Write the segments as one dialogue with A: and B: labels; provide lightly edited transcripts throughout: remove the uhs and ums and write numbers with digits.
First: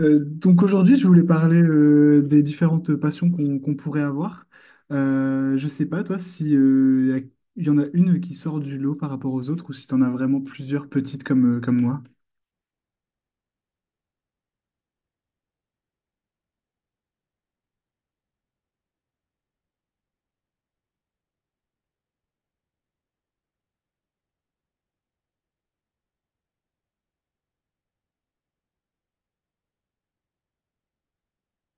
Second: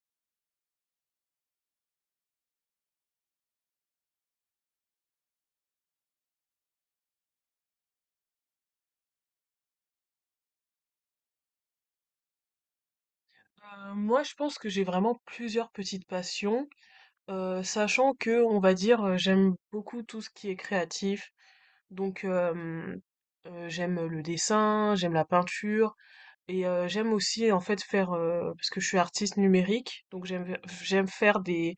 A: Donc aujourd'hui, je voulais parler des différentes passions qu'on pourrait avoir. Je sais pas, toi, si il y en a une qui sort du lot par rapport aux autres ou si tu en as vraiment plusieurs petites comme, comme moi.
B: Moi, je pense que j'ai vraiment plusieurs petites passions, sachant que, on va dire, j'aime beaucoup tout ce qui est créatif. Donc, euh, J'aime le dessin, j'aime la peinture, et j'aime aussi, en fait, faire, parce que je suis artiste numérique, donc j'aime faire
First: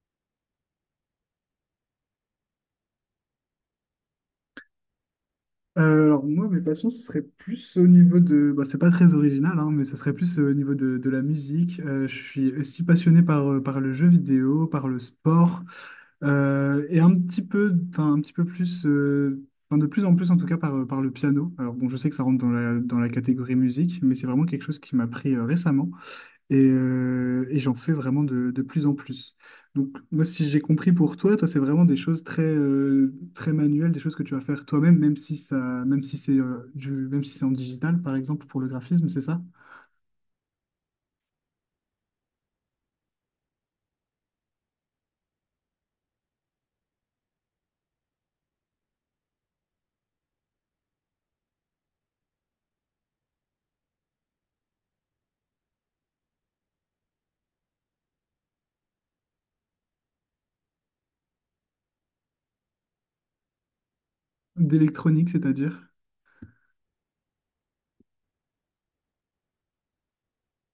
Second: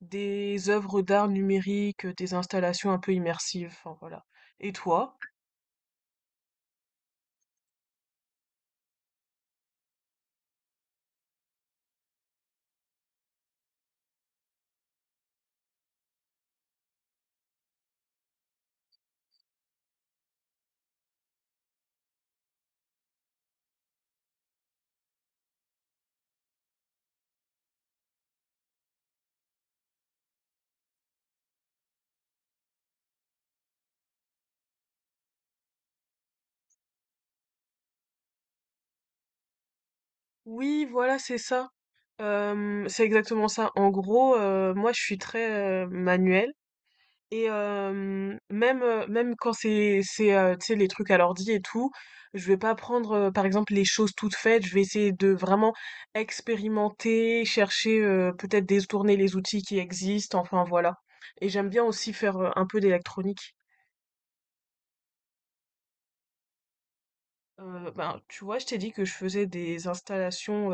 B: des œuvres d'art numérique, des installations un peu immersives, enfin voilà. Et toi?
A: Alors moi, mes passions, ce serait plus au niveau de... Bah, c'est pas très original, hein, mais ce serait plus au niveau de la musique. Je suis aussi passionné par, par le jeu vidéo, par le sport, et un petit peu, enfin, un petit peu plus, enfin, de plus en plus en tout cas par, par le piano. Alors bon, je sais que ça rentre dans dans la catégorie musique, mais c'est vraiment quelque chose qui m'a pris récemment. Et j'en fais vraiment de plus en plus. Donc, moi, si j'ai compris pour toi, c'est vraiment des choses très, très manuelles, des choses que tu vas faire toi-même, même si ça, même si c'est même si c'est en digital, par exemple, pour le graphisme, c'est ça?
B: Oui, voilà, c'est ça. C'est exactement ça. En gros, moi, je suis très manuelle. Et même, même quand c'est, tu sais, les trucs à l'ordi et tout, je vais pas prendre, par exemple, les choses toutes faites. Je vais essayer de vraiment expérimenter, chercher, peut-être détourner les outils qui existent, enfin voilà. Et j'aime bien aussi faire, un peu d'électronique.
A: D'électronique, c'est-à-dire.
B: Ben, tu vois, je t'ai dit que je faisais des installations,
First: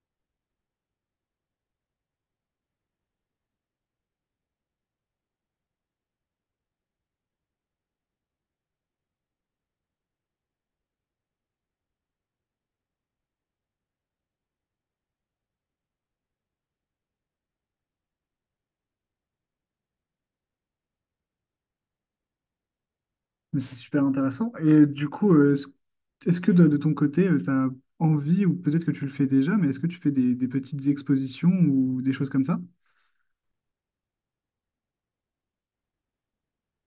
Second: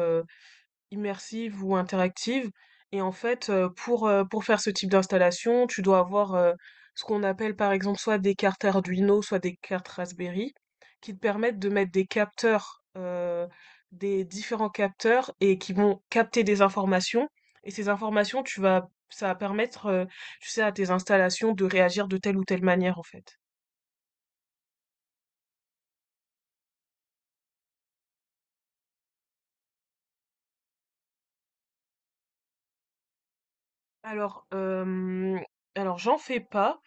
B: immersive ou interactive. Et en fait, pour faire ce type d'installation, tu dois avoir ce qu'on appelle par exemple soit des cartes Arduino, soit des cartes Raspberry, qui te permettent de mettre des capteurs, des différents capteurs, et qui vont capter des informations. Et ces informations, tu vas, ça va permettre, tu sais, à tes installations de réagir de telle ou telle manière, en fait.
A: Mais c'est super intéressant. Et du coup, est-ce que de ton côté, tu as envie, ou peut-être que tu le fais déjà, mais est-ce que tu fais des petites expositions ou des choses comme ça?
B: Alors, j'en fais pas,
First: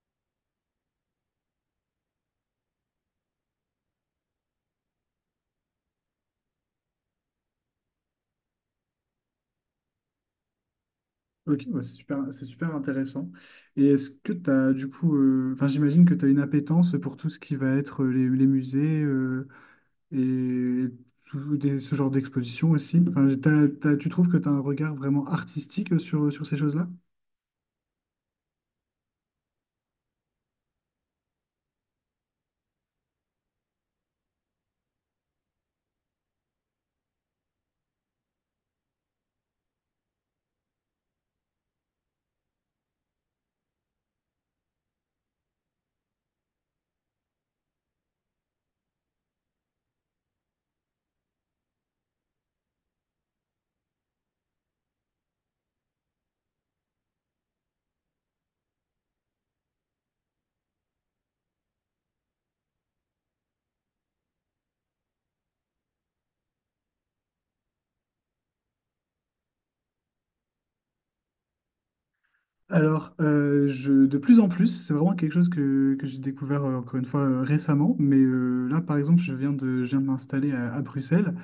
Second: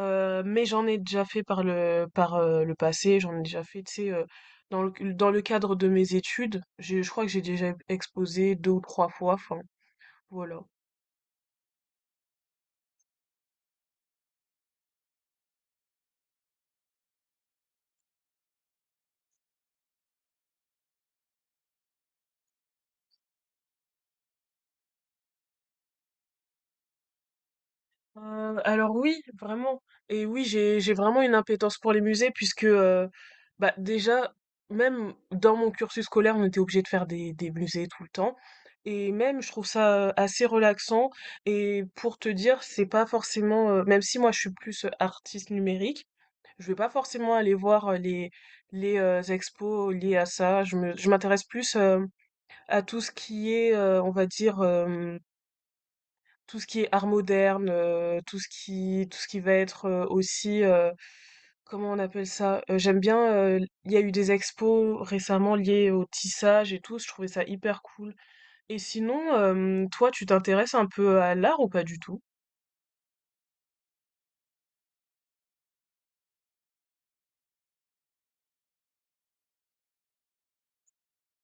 B: Mais j'en ai déjà fait par le passé, j'en ai déjà fait, tu sais, dans le cadre de mes études, j'ai je crois que j'ai déjà exposé 2 ou trois fois, enfin, voilà.
A: Ok, ouais, c'est super intéressant. Et est-ce que tu as du coup, enfin j'imagine que tu as une appétence pour tout ce qui va être les musées et, ce genre d'exposition aussi. Enfin, tu trouves que tu as un regard vraiment artistique sur, sur ces choses-là?
B: Alors oui, vraiment et oui, j'ai vraiment une impétence pour les musées puisque, bah, déjà, même dans mon cursus scolaire, on était obligé de faire des musées tout le temps et même je trouve ça, assez relaxant et pour te dire, c'est pas forcément, même si moi je suis plus, artiste numérique. Je vais pas forcément aller voir les, les expos liés à ça. Je m'intéresse plus à tout ce qui est, on va dire, tout ce qui est art moderne, tout ce qui va être aussi, comment on appelle ça? J'aime bien, il y a eu des expos récemment liées au tissage et tout, je trouvais ça hyper cool. Et sinon, toi, tu t'intéresses un peu à l'art ou pas du tout?
A: De plus en plus, c'est vraiment quelque chose que j'ai découvert encore une fois récemment, mais là par exemple, je viens de m'installer à Bruxelles.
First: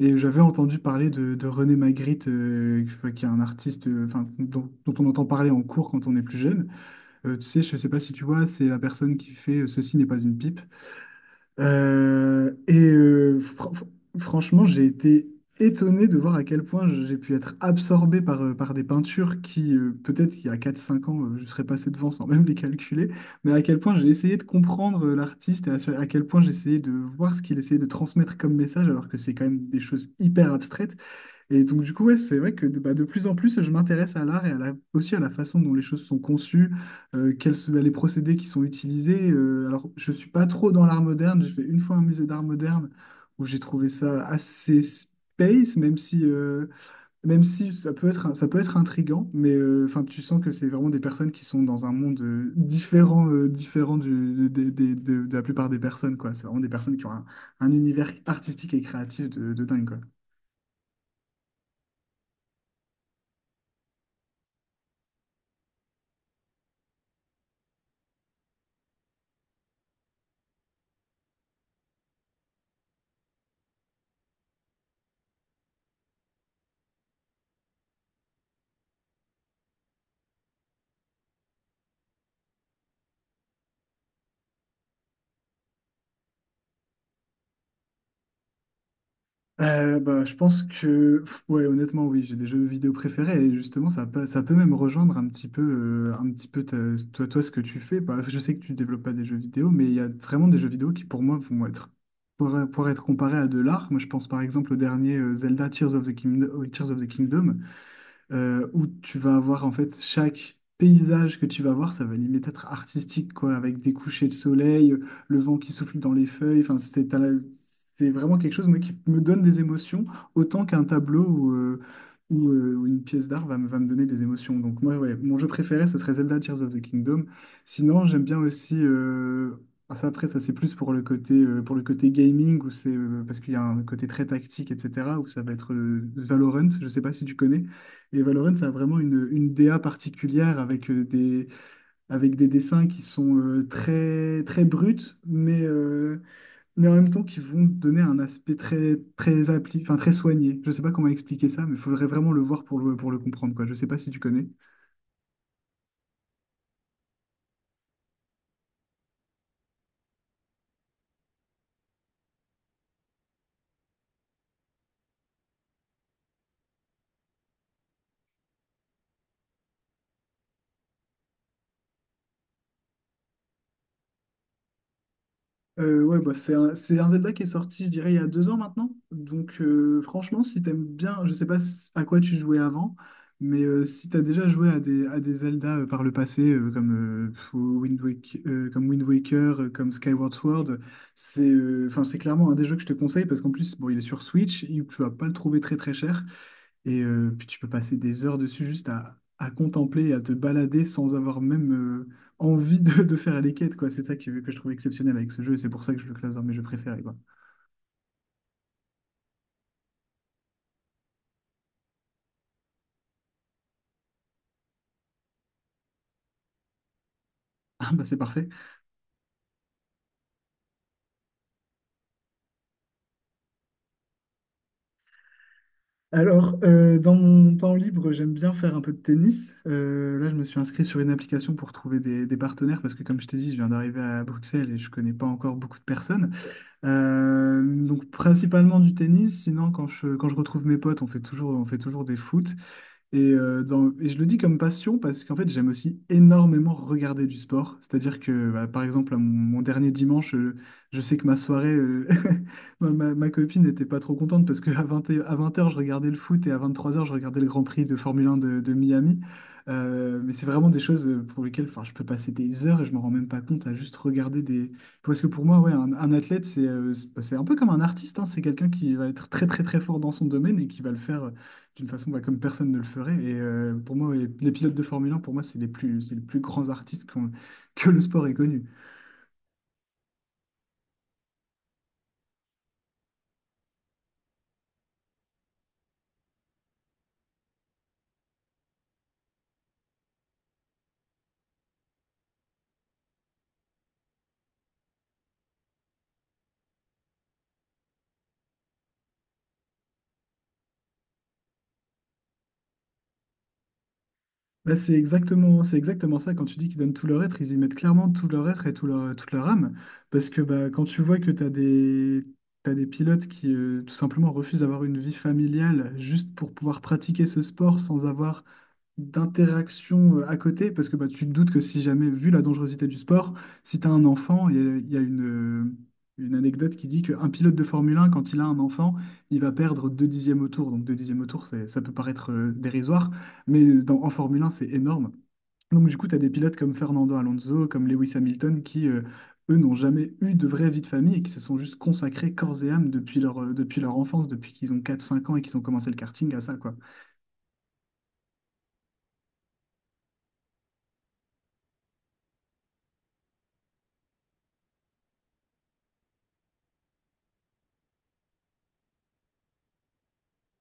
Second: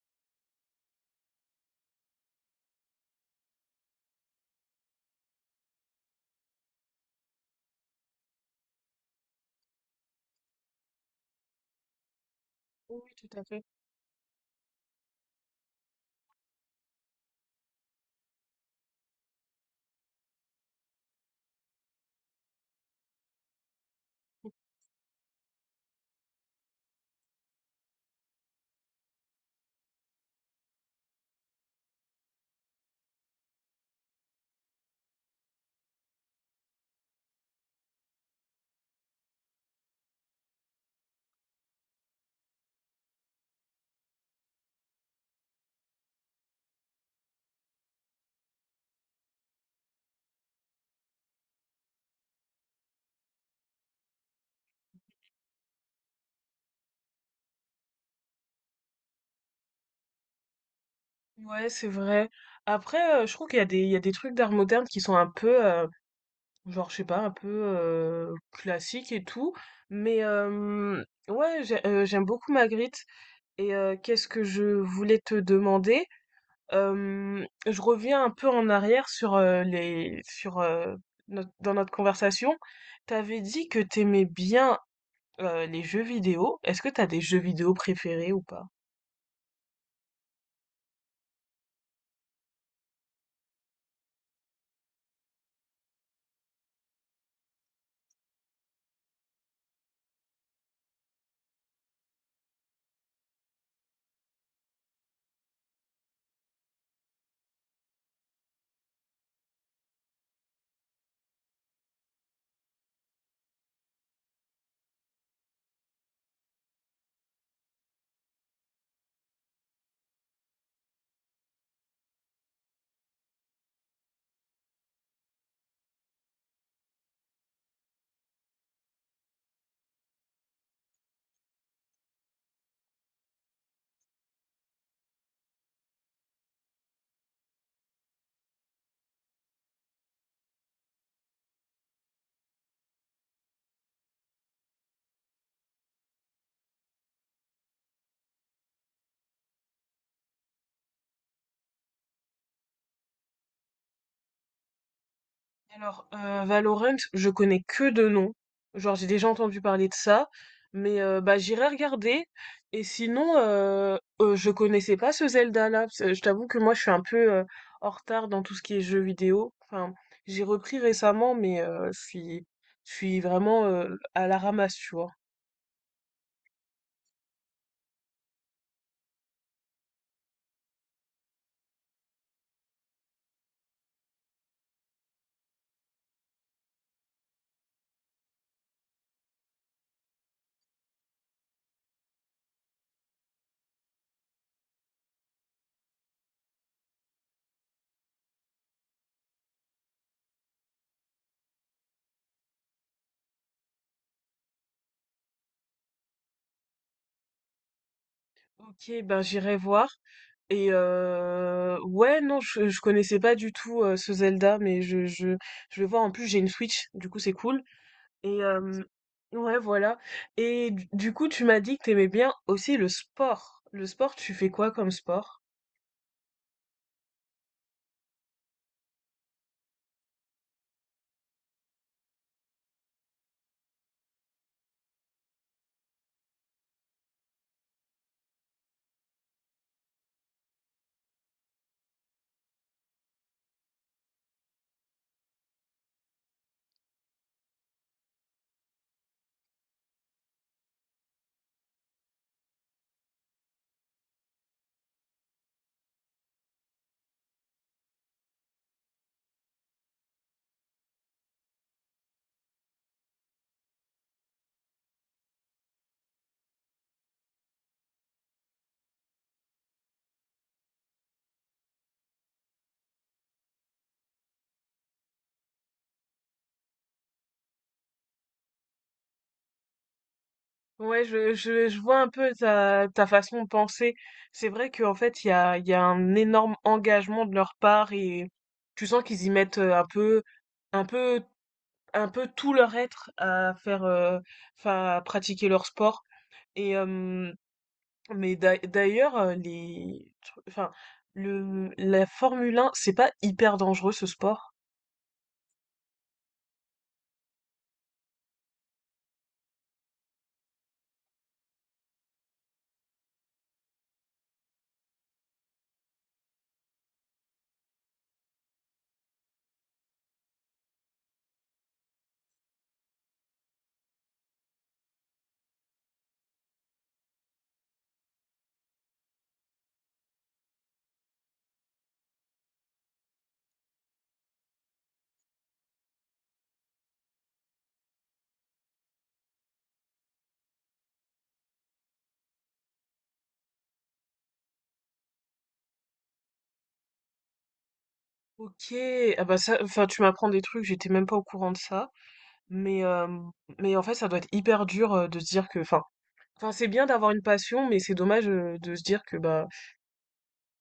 A: Et j'avais entendu parler de René Magritte, qui enfin, qui est un artiste enfin, dont on entend parler en cours quand on est plus jeune. Tu sais, je ne sais pas si tu vois, c'est la personne qui fait Ceci n'est pas une pipe. Euh, et
B: Oui, tout
A: euh,
B: à fait.
A: fr- fr- Franchement, j'ai été étonné de voir à quel point j'ai pu être absorbé par, par des peintures qui, peut-être qu'il y a quatre cinq ans, je serais passé devant sans même les calculer, mais à quel point j'ai essayé de comprendre l'artiste et à quel point j'ai essayé de voir ce qu'il essayait de transmettre comme message, alors que c'est quand même des choses hyper abstraites. Et donc, du coup, ouais, c'est vrai que de, bah, de plus en plus, je m'intéresse à l'art et aussi à la façon dont les choses sont conçues, quels sont les procédés qui sont utilisés. Je ne suis pas trop dans l'art moderne. J'ai fait une fois un musée d'art moderne où j'ai trouvé ça assez space, même si ça peut être, ça peut être intriguant, mais enfin, tu sens que c'est vraiment des personnes qui sont dans un monde différent, différent du, des- de la plupart des personnes, quoi. C'est vraiment des personnes qui ont un univers artistique et créatif de dingue, quoi.
B: Ouais, c'est vrai. Après, je trouve qu'il y a des, il y a des trucs d'art moderne qui sont un peu, genre, je sais pas, un peu classique et tout. Mais ouais, j'aime beaucoup Magritte. Et qu'est-ce que je voulais te demander? Je reviens un peu en arrière sur les sur dans notre conversation. T'avais dit que t'aimais bien les jeux vidéo. Est-ce que t'as des jeux vidéo préférés ou pas?
A: Je pense que, ouais, honnêtement, oui, j'ai des jeux vidéo préférés et justement, ça peut même rejoindre un petit peu toi, ce que tu fais. Bah, je sais que tu développes pas des jeux vidéo, mais il y a vraiment des jeux vidéo qui, pour moi, vont être, pour être comparés à de l'art. Moi, je pense par exemple au dernier Zelda Tears of the Kingdom, Tears of the Kingdom où tu vas avoir en fait chaque paysage que tu vas voir, ça va limite être artistique, quoi, avec des couchers de soleil, le vent qui souffle dans les feuilles. C'est vraiment quelque chose moi, qui me donne des émotions autant qu'un tableau ou, ou une pièce d'art me va me donner des émotions. Donc moi, ouais, mon jeu préféré, ce serait Zelda Tears of the Kingdom. Sinon, j'aime bien aussi. Ça c'est plus pour le côté gaming, où parce qu'il y a un côté très tactique, etc., où ça va être Valorant, je sais pas si tu connais. Et Valorant, ça a vraiment une DA particulière avec avec des dessins qui sont très, très bruts, mais, euh, mais en même temps qui vont donner un aspect très, très appli, enfin, très soigné. Je ne sais pas comment expliquer ça, mais il faudrait vraiment le voir pour pour le comprendre, quoi. Je ne sais pas si tu connais.
B: Alors, Valorant, je connais que de nom. Genre, j'ai déjà entendu parler de ça, mais bah j'irai regarder. Et sinon, je connaissais pas ce Zelda-là, parce que je t'avoue que moi, je suis un peu en retard dans tout ce qui est jeux vidéo. Enfin, j'ai repris récemment, mais je suis vraiment à la ramasse, tu vois.
A: Ouais, bah, c'est un Zelda qui est sorti, je dirais, il y a 2 ans maintenant. Donc, franchement, si t'aimes bien, je sais pas s- à quoi tu jouais avant, mais si t'as déjà joué à des Zelda par le passé, comme, comme Wind Waker, comme Skyward Sword, c'est enfin, c'est clairement un des jeux que je te conseille parce qu'en plus, bon, il est sur Switch, tu vas pas le trouver très très cher. Et puis tu peux passer des heures dessus juste à contempler, et à te balader sans avoir même envie de faire les quêtes, quoi. C'est ça que je trouve exceptionnel avec ce jeu et c'est pour ça que je le classe dans mes jeux préférés, quoi.
B: Ok, ben j'irai voir. Et ouais, non, je connaissais pas du tout ce Zelda, mais je vais voir. En plus, j'ai une Switch, du coup, c'est cool.
A: Ah bah c'est
B: Et
A: parfait.
B: ouais, voilà. Et du coup, tu m'as dit que t'aimais bien aussi le sport. Le sport, tu fais quoi comme sport?
A: Alors, dans mon temps libre, j'aime bien faire un peu de tennis. Là, je me suis inscrit sur une application pour trouver des partenaires parce que, comme je t'ai dit, je viens d'arriver à Bruxelles et je connais pas encore beaucoup de personnes. Donc, principalement du tennis. Sinon, quand je retrouve mes potes, on fait toujours des foot. Et, et je le dis comme passion parce qu'en fait, j'aime aussi énormément regarder du sport. C'est-à-dire que, bah, par exemple, mon dernier dimanche, je sais que ma soirée, ma copine n'était pas trop contente parce qu'à à 20 heures je regardais le foot et à 23 heures je regardais le Grand Prix de Formule 1 de Miami. Mais c'est vraiment des choses pour lesquelles enfin, je peux passer des heures et je m'en rends même pas compte à juste regarder des... Parce que pour moi, ouais, un athlète, c'est un peu comme un artiste, hein. C'est quelqu'un qui va être très très très fort dans son domaine et qui va le faire d'une façon bah, comme personne ne le ferait. Et pour moi, les pilotes de Formule 1, pour moi, c'est les plus grands artistes que le sport ait connu.
B: Ouais, je vois un peu ta, ta façon de penser. C'est vrai qu'en fait, il y a un énorme engagement de leur part et tu sens qu'ils y mettent un peu, un peu, un peu tout leur être à faire, enfin, à pratiquer leur sport. Et, mais d'ailleurs, les, enfin, la Formule 1, c'est pas hyper dangereux ce sport.
A: Bah, c'est exactement ça. Quand tu dis qu'ils donnent tout leur être, ils y mettent clairement tout leur être et tout leur, toute leur âme. Parce que bah, quand tu vois que t'as des pilotes qui tout simplement refusent d'avoir une vie familiale juste pour pouvoir pratiquer ce sport sans avoir d'interaction à côté, parce que bah, tu te doutes que si jamais, vu la dangerosité du sport, si tu as un enfant, il y a une anecdote qui dit qu'un pilote de Formule 1, quand il a un enfant, il va perdre 2 dixièmes au tour. Donc 2 dixièmes au tour, ça peut paraître dérisoire, mais dans, en Formule 1, c'est énorme. Donc du coup, tu as des pilotes comme Fernando Alonso, comme Lewis Hamilton, qui, eux, n'ont jamais eu de vraie vie de famille et qui se sont juste consacrés corps et âme depuis leur enfance, depuis qu'ils ont 4 5 ans et qu'ils ont commencé le karting à ça, quoi.
B: Ok, ah bah ça, enfin, tu m'apprends des trucs, j'étais même pas au courant de ça. Mais, euh, mais en fait, ça doit être hyper dur de se dire que, enfin, enfin, c'est bien d'avoir une passion, mais c'est dommage de se dire que bah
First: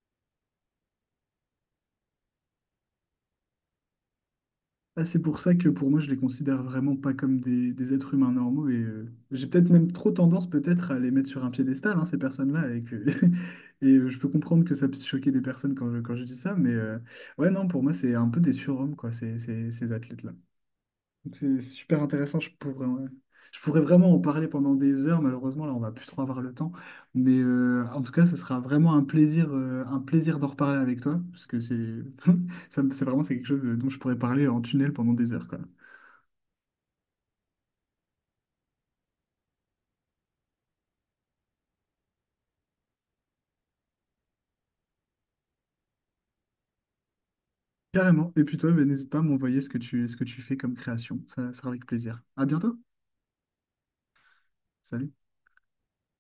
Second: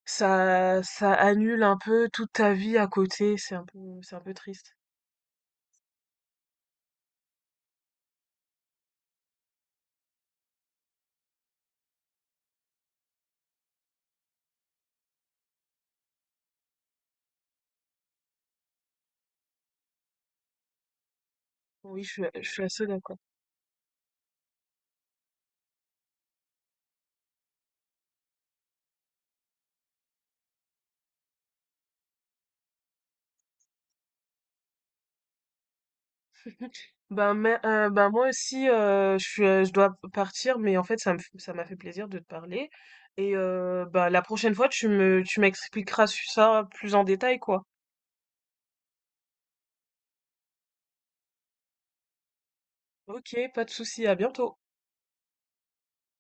B: ça, ça annule un peu toute ta vie à côté. C'est un peu triste.
A: Ah, c'est pour ça que pour moi, je les considère vraiment pas comme des êtres humains normaux et j'ai peut-être même trop tendance peut-être à les mettre sur un piédestal, hein, ces personnes-là, et que et je peux comprendre que ça puisse choquer des personnes quand je dis ça, mais ouais, non, pour moi, c'est un peu des surhommes, quoi, ces athlètes-là. Donc, c'est super
B: Oui,
A: intéressant. Je
B: je suis
A: pourrais,
B: assez
A: ouais.
B: d'accord.
A: Je pourrais vraiment en parler pendant des heures. Malheureusement, là, on va plus trop avoir le temps. Mais en tout cas, ce sera vraiment un plaisir d'en reparler avec toi, parce que c'est, c'est vraiment c'est quelque chose dont je pourrais parler en tunnel pendant des heures, quoi.
B: Ben, ben moi aussi, je suis, je dois partir, mais en fait, ça m'a fait plaisir de te parler. Et ben, la prochaine fois, tu m'expliqueras ça plus en détail, quoi.
A: Carrément. Et puis toi, ben, n'hésite pas à m'envoyer ce que tu fais comme création. Ça ça sera avec plaisir. À bientôt.
B: Ok, pas de souci, à bientôt.
A: Salut.